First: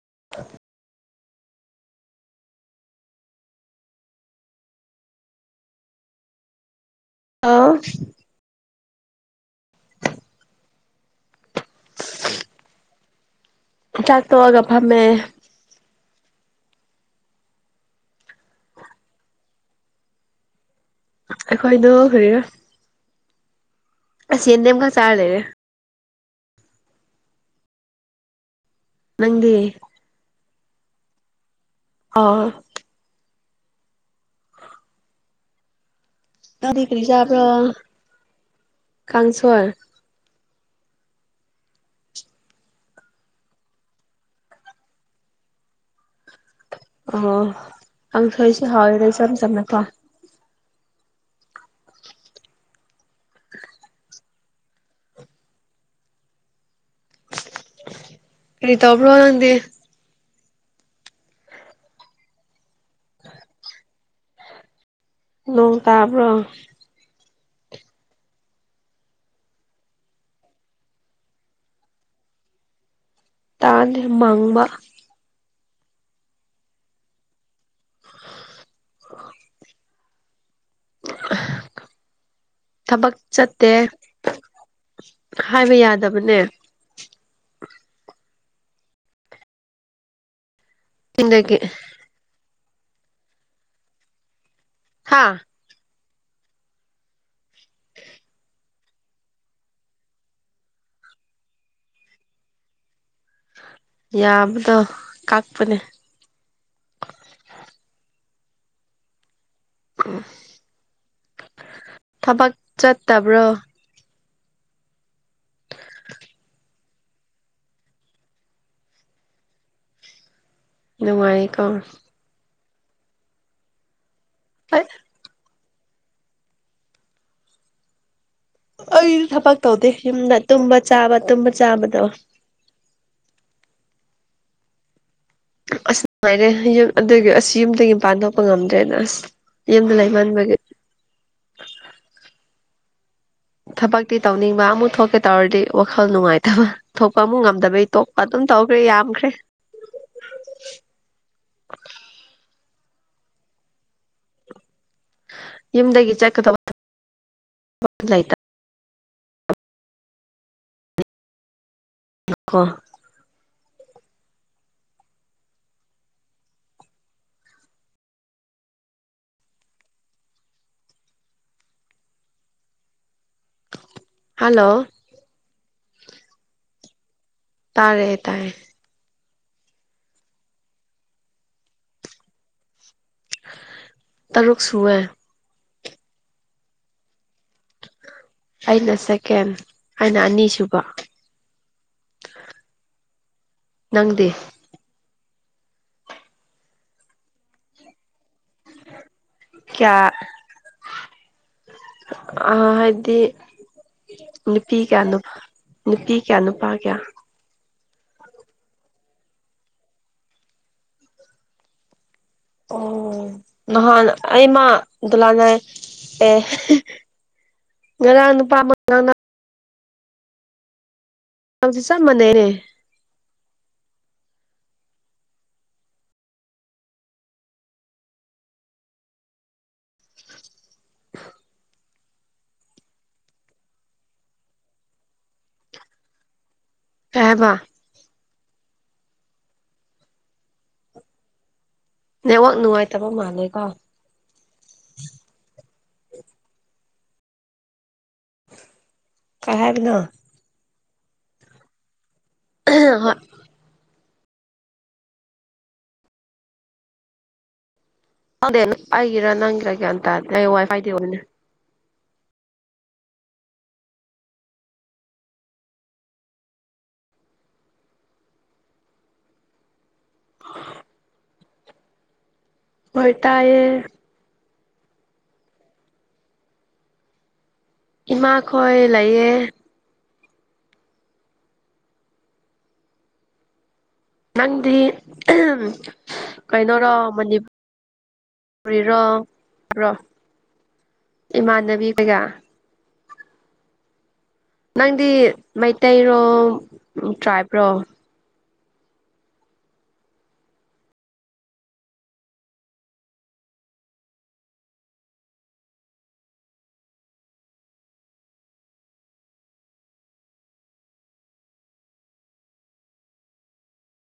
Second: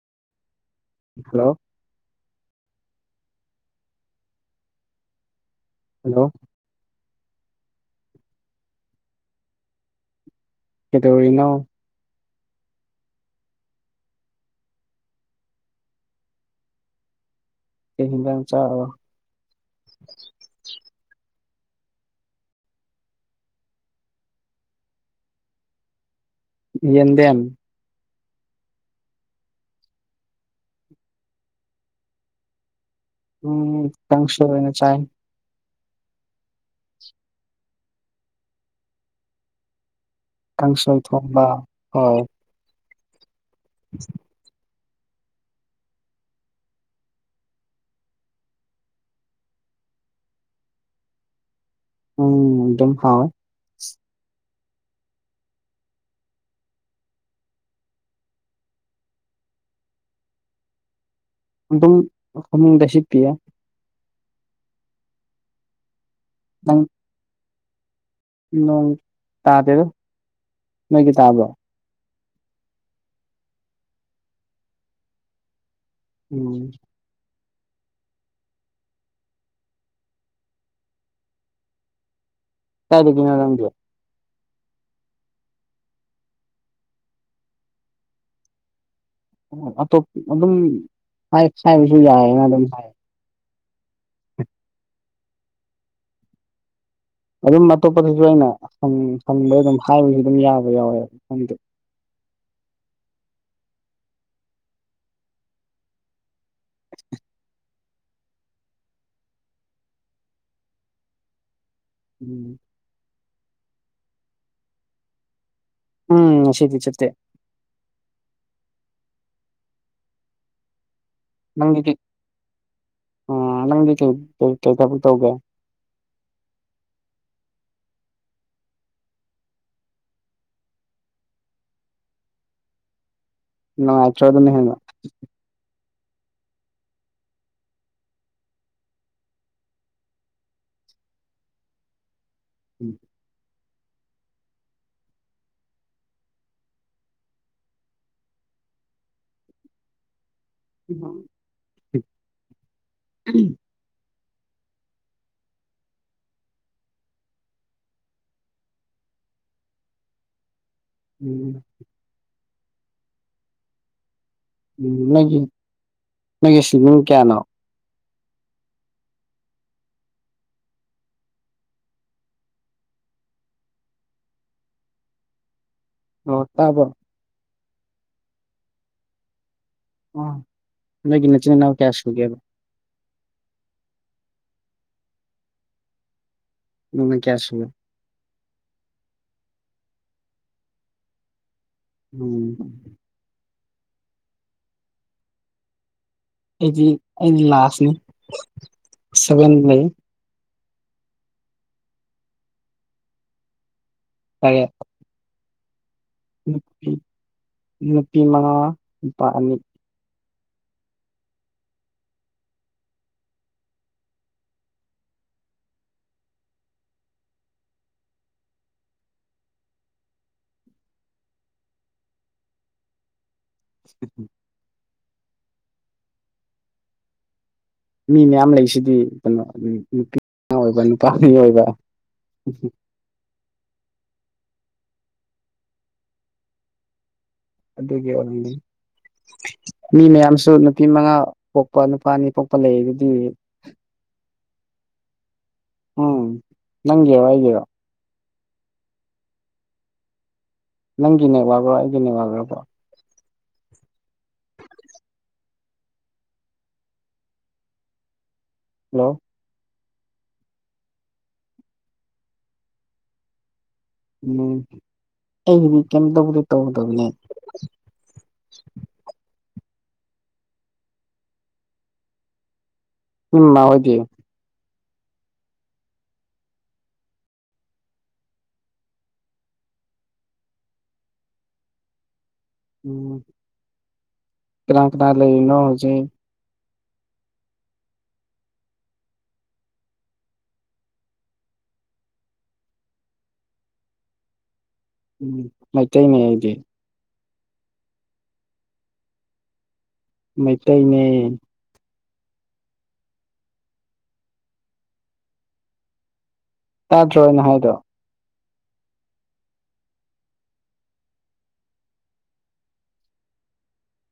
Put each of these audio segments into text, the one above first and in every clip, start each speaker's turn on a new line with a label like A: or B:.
A: [unintelligible]
B: Hello hello
A: ꯑꯥ
B: ꯍꯗꯧꯔꯤꯅꯣ
A: ꯆꯥꯛ ꯇꯒ ꯐꯃꯦ
B: ꯀ ꯂꯥꯡ ꯆꯥ
A: ꯑꯩꯈꯣꯏꯗꯣ ꯍꯔ ꯁꯗꯦꯝ ꯀ ꯆꯥꯔ ꯂꯩꯔꯦ
B: ꯌꯦꯟꯗꯦꯝ
A: ꯅꯪꯗꯤꯦ ꯑꯣ
B: ꯎꯝ ꯀꯪꯁꯨ ꯑꯣꯏꯣꯏꯅ ꯆꯥꯏ
A: ꯀꯔꯤ ꯀꯔꯤ ꯆꯕ꯭ꯔꯣ ꯀꯥꯡꯥꯡꯁꯣꯔ
B: ꯀꯥꯡꯁꯣꯏ ꯊꯝꯕ ꯍ [unintelligible]
A: ꯑꯣ ꯑꯁꯨꯁ ꯍꯥꯎꯦꯁꯨ ꯌꯥꯝ ꯆꯝꯅꯀ
B: ꯎꯝꯗꯝꯝ ꯍꯦ
A: ꯔꯔꯤꯇꯥ꯭ꯔꯣ ꯋꯥꯗꯦ
B: ꯑꯗꯨꯝ ꯐꯃꯨꯡꯗ ꯁꯤꯠꯄꯤꯌꯦ
A: ꯅꯣꯡ ꯇꯥꯕ꯭ꯔꯣ
B: ꯅꯪ ꯅꯣꯡ ꯇꯥꯗꯦꯗ ꯅꯣꯏꯒꯤ ꯇꯥꯕ꯭ꯔꯣ
A: ꯇꯥꯟ ꯃꯥꯡꯃ
B: ꯎꯝ
A: ꯊꯕꯛ
B: ꯀꯥꯏꯗꯒꯤꯅꯣ ꯅꯪꯗꯤ
A: ꯆꯠꯇꯦ ꯍꯥꯏꯕ ꯌꯥꯗꯕꯅꯦ
B: ꯑꯣ ꯑꯇꯣꯞ ꯑꯗꯨꯝ
A: ꯆꯤꯡꯗꯒꯤ
B: ꯁꯥꯏꯕꯁꯨ ꯌꯥꯏꯑꯅ ꯑꯗꯨꯝ ꯍꯥꯏ
A: ꯍꯥꯥ
B: ꯑꯗꯨꯝ ꯑꯇꯣꯞꯄꯗꯁꯨ ꯑꯩꯅ ꯍꯪꯕꯩ ꯑꯗꯨꯝ ꯍꯥꯏꯕꯁꯨ ꯑꯗꯨꯝ ꯌꯥꯕ ꯌꯥꯎꯋꯦ ꯈꯪꯗꯦ
A: ꯌꯥꯕꯗꯣ ꯀꯛꯄꯅꯦ
B: ꯎꯝ
A: ꯊꯕꯥꯛ ꯆꯠ ꯇꯥꯕ꯭ꯔꯣ
B: ꯎꯝ ꯁꯤꯦꯗꯤ ꯆꯠꯇꯦ
A: ꯅꯨꯡꯉꯥꯏꯀꯥꯎ
B: ꯑꯪꯗꯤ ꯀꯩ ꯊ
A: ꯑꯩ
B: ꯇꯧꯒꯦ
A: ꯑꯩꯗꯤ ꯊꯕꯛ ꯇꯧꯗꯦ ꯌꯨꯝꯗ ꯇꯨꯝꯕ ꯆꯥꯕ ꯇꯨꯝꯕ ꯆꯥꯕꯗꯣ
B: ꯅ ꯑꯦꯆ ꯑꯗꯨꯅ ꯍꯦꯟꯅ
A: ꯑꯁ ꯅꯨꯡꯉꯥꯏꯔꯦ ꯌꯨꯝ ꯑꯗꯨꯒꯤ ꯑꯁ ꯌꯨꯝꯗꯒꯤ ꯃꯄꯥꯟ ꯊꯣꯛꯄ ꯉꯝꯗ꯭ꯔꯦꯗ ꯑꯁ ꯌꯦꯗ ꯂꯩꯕꯟ ꯃꯒ
B: ꯎꯝ
A: ꯊꯕꯛꯇꯤ ꯇꯧꯅꯤꯡꯕ ꯑꯃꯨꯛ ꯊꯣꯛꯀꯦ ꯇꯧꯔꯗꯤ ꯋꯥꯈꯜ ꯅꯨꯡꯉꯥꯏꯇꯕ ꯊꯣꯛꯄ ꯑꯃꯨꯛ ꯉꯝꯗꯕꯩ ꯊꯣꯛꯄ ꯑꯗꯨꯝ ꯇꯧꯈ꯭ꯔꯦ ꯌꯥꯝꯈ꯭ꯔꯦ
B: ꯎꯝ
A: ꯏꯝꯗꯗꯒꯤ ꯆꯀꯗ
B: ꯎꯝ
A: ꯂꯣ
B: ꯎ ꯅꯪꯒꯤ ꯅꯪꯒꯤ ꯁ꯭ꯋꯤꯃꯤꯡ ꯀꯌꯥꯅꯣ
A: ꯍꯂꯣ
B: ꯑ ꯇꯕ
A: ꯇꯥꯔꯦ ꯇꯥꯔꯦ
B: ꯑꯒꯤꯟꯅ ꯆꯟꯅ ꯀꯌꯥꯁꯒꯦꯕ
A: ꯇꯔꯛ ꯁꯨꯋꯦ
B: ꯅꯅ ꯀꯌꯥꯁ
A: ꯑꯩꯅ ꯁꯦꯀꯦꯟ ꯑꯩꯅ ꯑꯅꯤꯁꯨꯨꯕ
B: ꯎꯝ
A: ꯅꯪꯗꯦ
B: ꯑꯩꯗꯤ ꯑꯩꯗꯤ ꯂꯥꯁꯅꯤ ꯁꯚꯦꯟ ꯂꯩ
A: ꯑ
B: ꯇꯔꯦꯠ
A: ꯍꯥꯏꯗꯤꯄꯤꯤ ꯀꯌꯥꯗ ꯅꯨꯄꯤ ꯀꯌꯥ ꯅꯨꯄꯥ
B: ꯅꯨꯄꯤ
A: ꯀꯌꯥ
B: ꯅꯨꯄꯤ ꯃꯉꯥ ꯅꯨꯄꯥ ꯑꯅꯤ
A: ꯑꯣ ꯅꯍꯥꯟ ꯑꯩꯃ ꯂꯥꯖꯥꯏ ꯑꯦ ꯉꯔ ꯅꯨꯄꯥ ꯑꯃꯅ ꯗꯤ ꯆ ꯃꯅꯦꯔꯦ
B: ꯎ ꯃꯤ ꯃꯌꯥꯝ ꯂꯩꯁꯤꯗꯤ ꯀꯩꯅꯣ ꯅꯨꯄꯤ ꯑꯣꯏꯕ ꯅꯨꯄꯥ ꯃꯤ ꯑꯣꯏꯕ ꯎ
A: ꯀꯩ ꯍꯥꯏꯕ
B: ꯑꯗꯨꯒꯤ ꯑꯣꯏꯅꯗꯤ ꯃꯤ ꯃꯌꯥꯝꯁꯨ ꯅꯨꯄꯤ ꯃꯉꯥ ꯄꯣꯛꯄ ꯅꯨꯄꯥꯅꯤ
A: ꯅꯦꯠꯋꯥꯛ
B: ꯄꯣꯛꯄ ꯂꯩ
A: ꯅꯨꯡꯉꯥꯏꯇꯕ
B: ꯑꯗꯨꯗꯤ
A: ꯃꯥꯜꯂꯦꯀꯣ [unintelligible]
B: ꯎꯝ ꯅꯪꯒꯦ ꯋꯥ ꯍꯥꯏꯒꯦꯔ
A: ꯀꯕꯅ
B: ꯅꯪꯒꯤꯅꯦ ꯋꯥꯜꯂꯣꯒꯅꯦ ꯋꯥꯜꯂꯣ
A: ꯑ ꯍ ꯗꯦ
B: ꯍꯜꯂꯣ
A: ꯑꯩꯒꯤꯔ ꯅꯪꯒꯤꯤꯔꯒꯦ ꯋꯥꯏꯐꯥꯏꯗꯦꯅꯦ
B: ꯎꯝ ꯑꯩꯒꯤꯗꯤ ꯀꯩꯝ ꯇꯕꯨꯗꯤ ꯇꯧꯒꯗꯕꯅꯦ [unintelligible] [unintelligible]
A: ꯍꯣꯏ
B: ꯅꯣꯏ
A: ꯇꯌꯦ
B: ꯃꯥ ꯍꯣꯏꯗꯤ
A: ꯏꯃꯥ ꯈꯣꯏ ꯂꯩꯌꯦꯦ
B: ꯎꯝ
A: ꯅꯪꯗꯤ
B: ꯀꯅꯥ ꯀꯅꯥ ꯂꯩꯔꯤꯅꯣ ꯍꯧꯖꯤꯛ
A: ꯀꯩꯅꯔꯣ ꯃꯅꯤꯔꯤꯔꯣꯣ ꯏꯃꯥꯟꯅꯕꯤ ꯄꯒ ꯅꯪꯗꯤ
B: ꯎꯝ ꯃꯩꯇꯩꯅꯦ
A: ꯃꯩꯇꯩꯔꯣ
B: ꯑꯩꯗꯤ
A: ꯇ꯭ꯔꯥꯏꯕꯔꯣ
B: ꯃꯩꯇꯩꯅꯦ ꯇꯥꯗ꯭ꯔꯣ ꯅ ꯍꯥꯏꯗꯣ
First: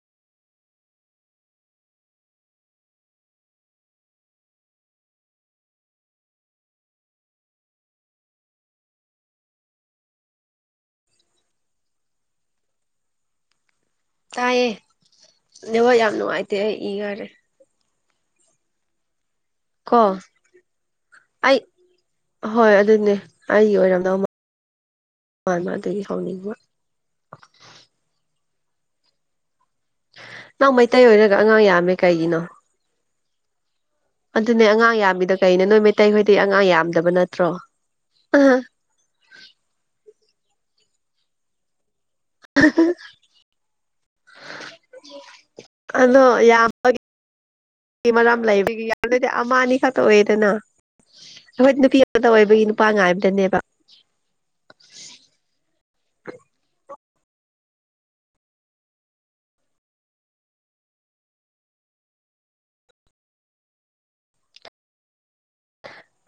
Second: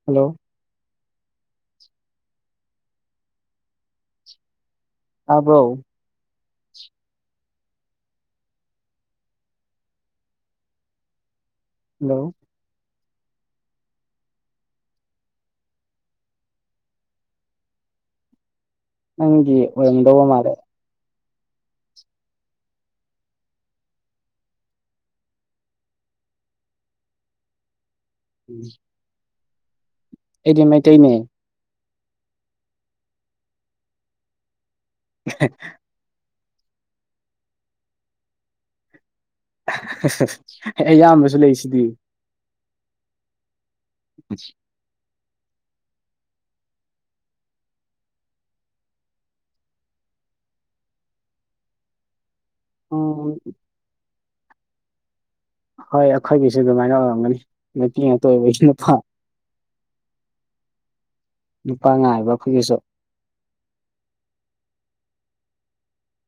B: ꯍꯜꯂꯣ ꯑꯥꯕꯧ ꯍꯜꯂꯣ
A: ꯇꯥꯏꯌꯦꯦ ꯅ ꯍꯣꯏ ꯌꯥꯝ ꯅꯨꯡꯉꯥꯏꯇꯦ ꯑꯩ ꯏꯈꯔꯦ
B: ꯅꯪꯒꯤꯤ
A: ꯀꯣ
B: ꯑꯣꯏꯔꯗꯧꯕ ꯃꯥꯔꯦ
A: ꯑꯩ ꯍꯣꯏ ꯑꯗꯨꯅꯦ ꯑꯩ ꯑꯣꯏꯔꯝꯗꯧ ꯍ ꯃꯥ ꯇꯗꯒꯤ ꯍꯥꯎꯅꯤꯀ
B: ꯎꯝ
A: ꯅꯪ ꯃꯩꯇꯩ ꯑꯣꯏꯔꯒ ꯑꯉꯥꯡ ꯌꯥꯝꯃꯦ ꯀꯩꯒꯤꯅꯣ ꯑꯗꯨꯅꯦ ꯑꯉꯥꯡ ꯑꯉꯥꯡ ꯌꯥꯝꯃꯤꯗ ꯀꯩꯅ ꯅꯣꯏ ꯃꯩꯇꯩꯈꯣꯏꯗꯤ ꯑꯉꯥꯡ ꯌꯥꯝꯗꯕ ꯅꯠꯇ꯭ꯔꯣ ꯑ
B: ꯑꯌꯥꯝꯕꯁꯨ ꯂꯩꯁꯤꯗꯤ
A: [unintelligible]
B: [unintelligible]
A: ꯑꯗꯣ ꯌꯥꯝꯃ ꯅꯨ ꯃꯔꯥꯝ ꯂꯩꯕꯒꯤ ꯌꯥꯔꯗꯗꯤ ꯑꯃ ꯑꯅꯤ ꯈꯛꯇ ꯑꯣꯏꯌꯦꯗꯅ ꯑꯩꯈꯣꯏ ꯅꯨꯄꯤ ꯑꯣꯏꯕꯒꯤ ꯅꯨꯄꯥ
B: ꯎꯝ
A: ꯉꯥꯏꯕꯗꯅꯦꯕ
B: ꯍꯣꯏ ꯑꯩꯈꯣꯏꯒꯤꯁꯨ ꯑꯗꯨꯃꯥꯏꯅ ꯑꯣꯏꯔꯝꯒꯅꯤ ꯅꯨꯄꯤ ꯑꯇꯣꯏꯕꯒꯤ ꯅꯨꯄꯥꯥ꯫ ꯅꯨꯨꯄꯥ ꯉꯥꯏꯕ ꯑꯩꯈꯣꯏꯒꯤꯁꯨ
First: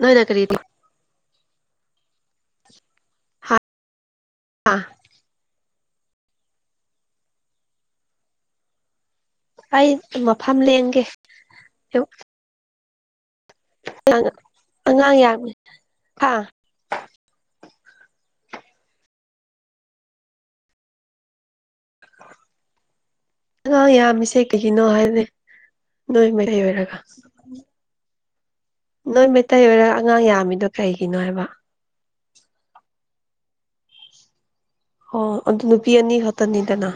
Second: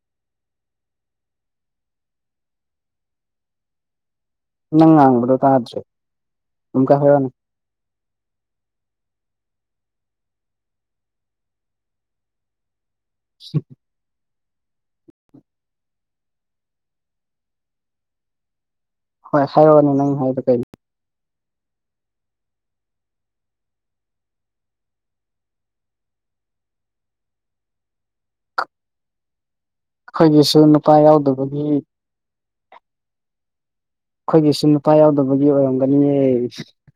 A: ꯅꯣꯏꯅ ꯀꯔꯤꯗꯤ
B: ꯅꯪ ꯉꯥꯡꯕꯗꯣ ꯇꯥꯗ꯭ꯔꯦ ꯑꯃꯨꯛꯀ ꯍꯥꯏꯅꯦ
A: ꯑꯩ ꯃꯐꯝ ꯂꯦꯡꯒꯦ ꯑꯥ ꯑꯉꯥꯡ ꯌꯥꯕ ꯑꯥ
B: ꯍꯣꯏ ꯍꯥꯏꯔꯛꯑꯣꯅꯤ ꯅꯪ ꯍꯥꯏꯕ ꯀꯩꯅꯩꯅꯣ [inaudible]
A: ꯑꯉꯥꯡ ꯌꯥꯝꯃꯤꯁꯦ ꯀꯩꯒꯤꯅꯣ ꯍꯥꯏꯗꯤꯦ ꯅꯣꯏ ꯃ ꯂꯩꯩ ꯑꯣꯏꯔꯒ ꯅꯣꯏ ꯃꯩꯇꯩ ꯑꯣꯏꯔꯒ ꯑꯉꯥꯡ
B: ꯑꯩꯈꯣꯏꯒꯤꯁꯨ
A: ꯌꯥꯝꯃꯤꯗꯣ
B: ꯅꯨꯄꯥ
A: ꯀꯩꯒꯤꯅꯣ ꯍꯥꯏꯕ
B: ꯌꯥꯎꯗꯕꯒꯤ ꯑꯩꯈꯣꯏꯒꯤꯁꯨ ꯅꯨꯄꯥ
A: ꯑꯣ
B: ꯌꯥꯎꯗꯕꯒꯤ
A: ꯑꯗꯨ ꯅꯨꯄꯤ ꯑꯅꯤ
B: ꯑꯣꯏꯔꯝꯒꯅꯤꯌꯦ
A: ꯈꯛꯇꯅꯤꯗꯅ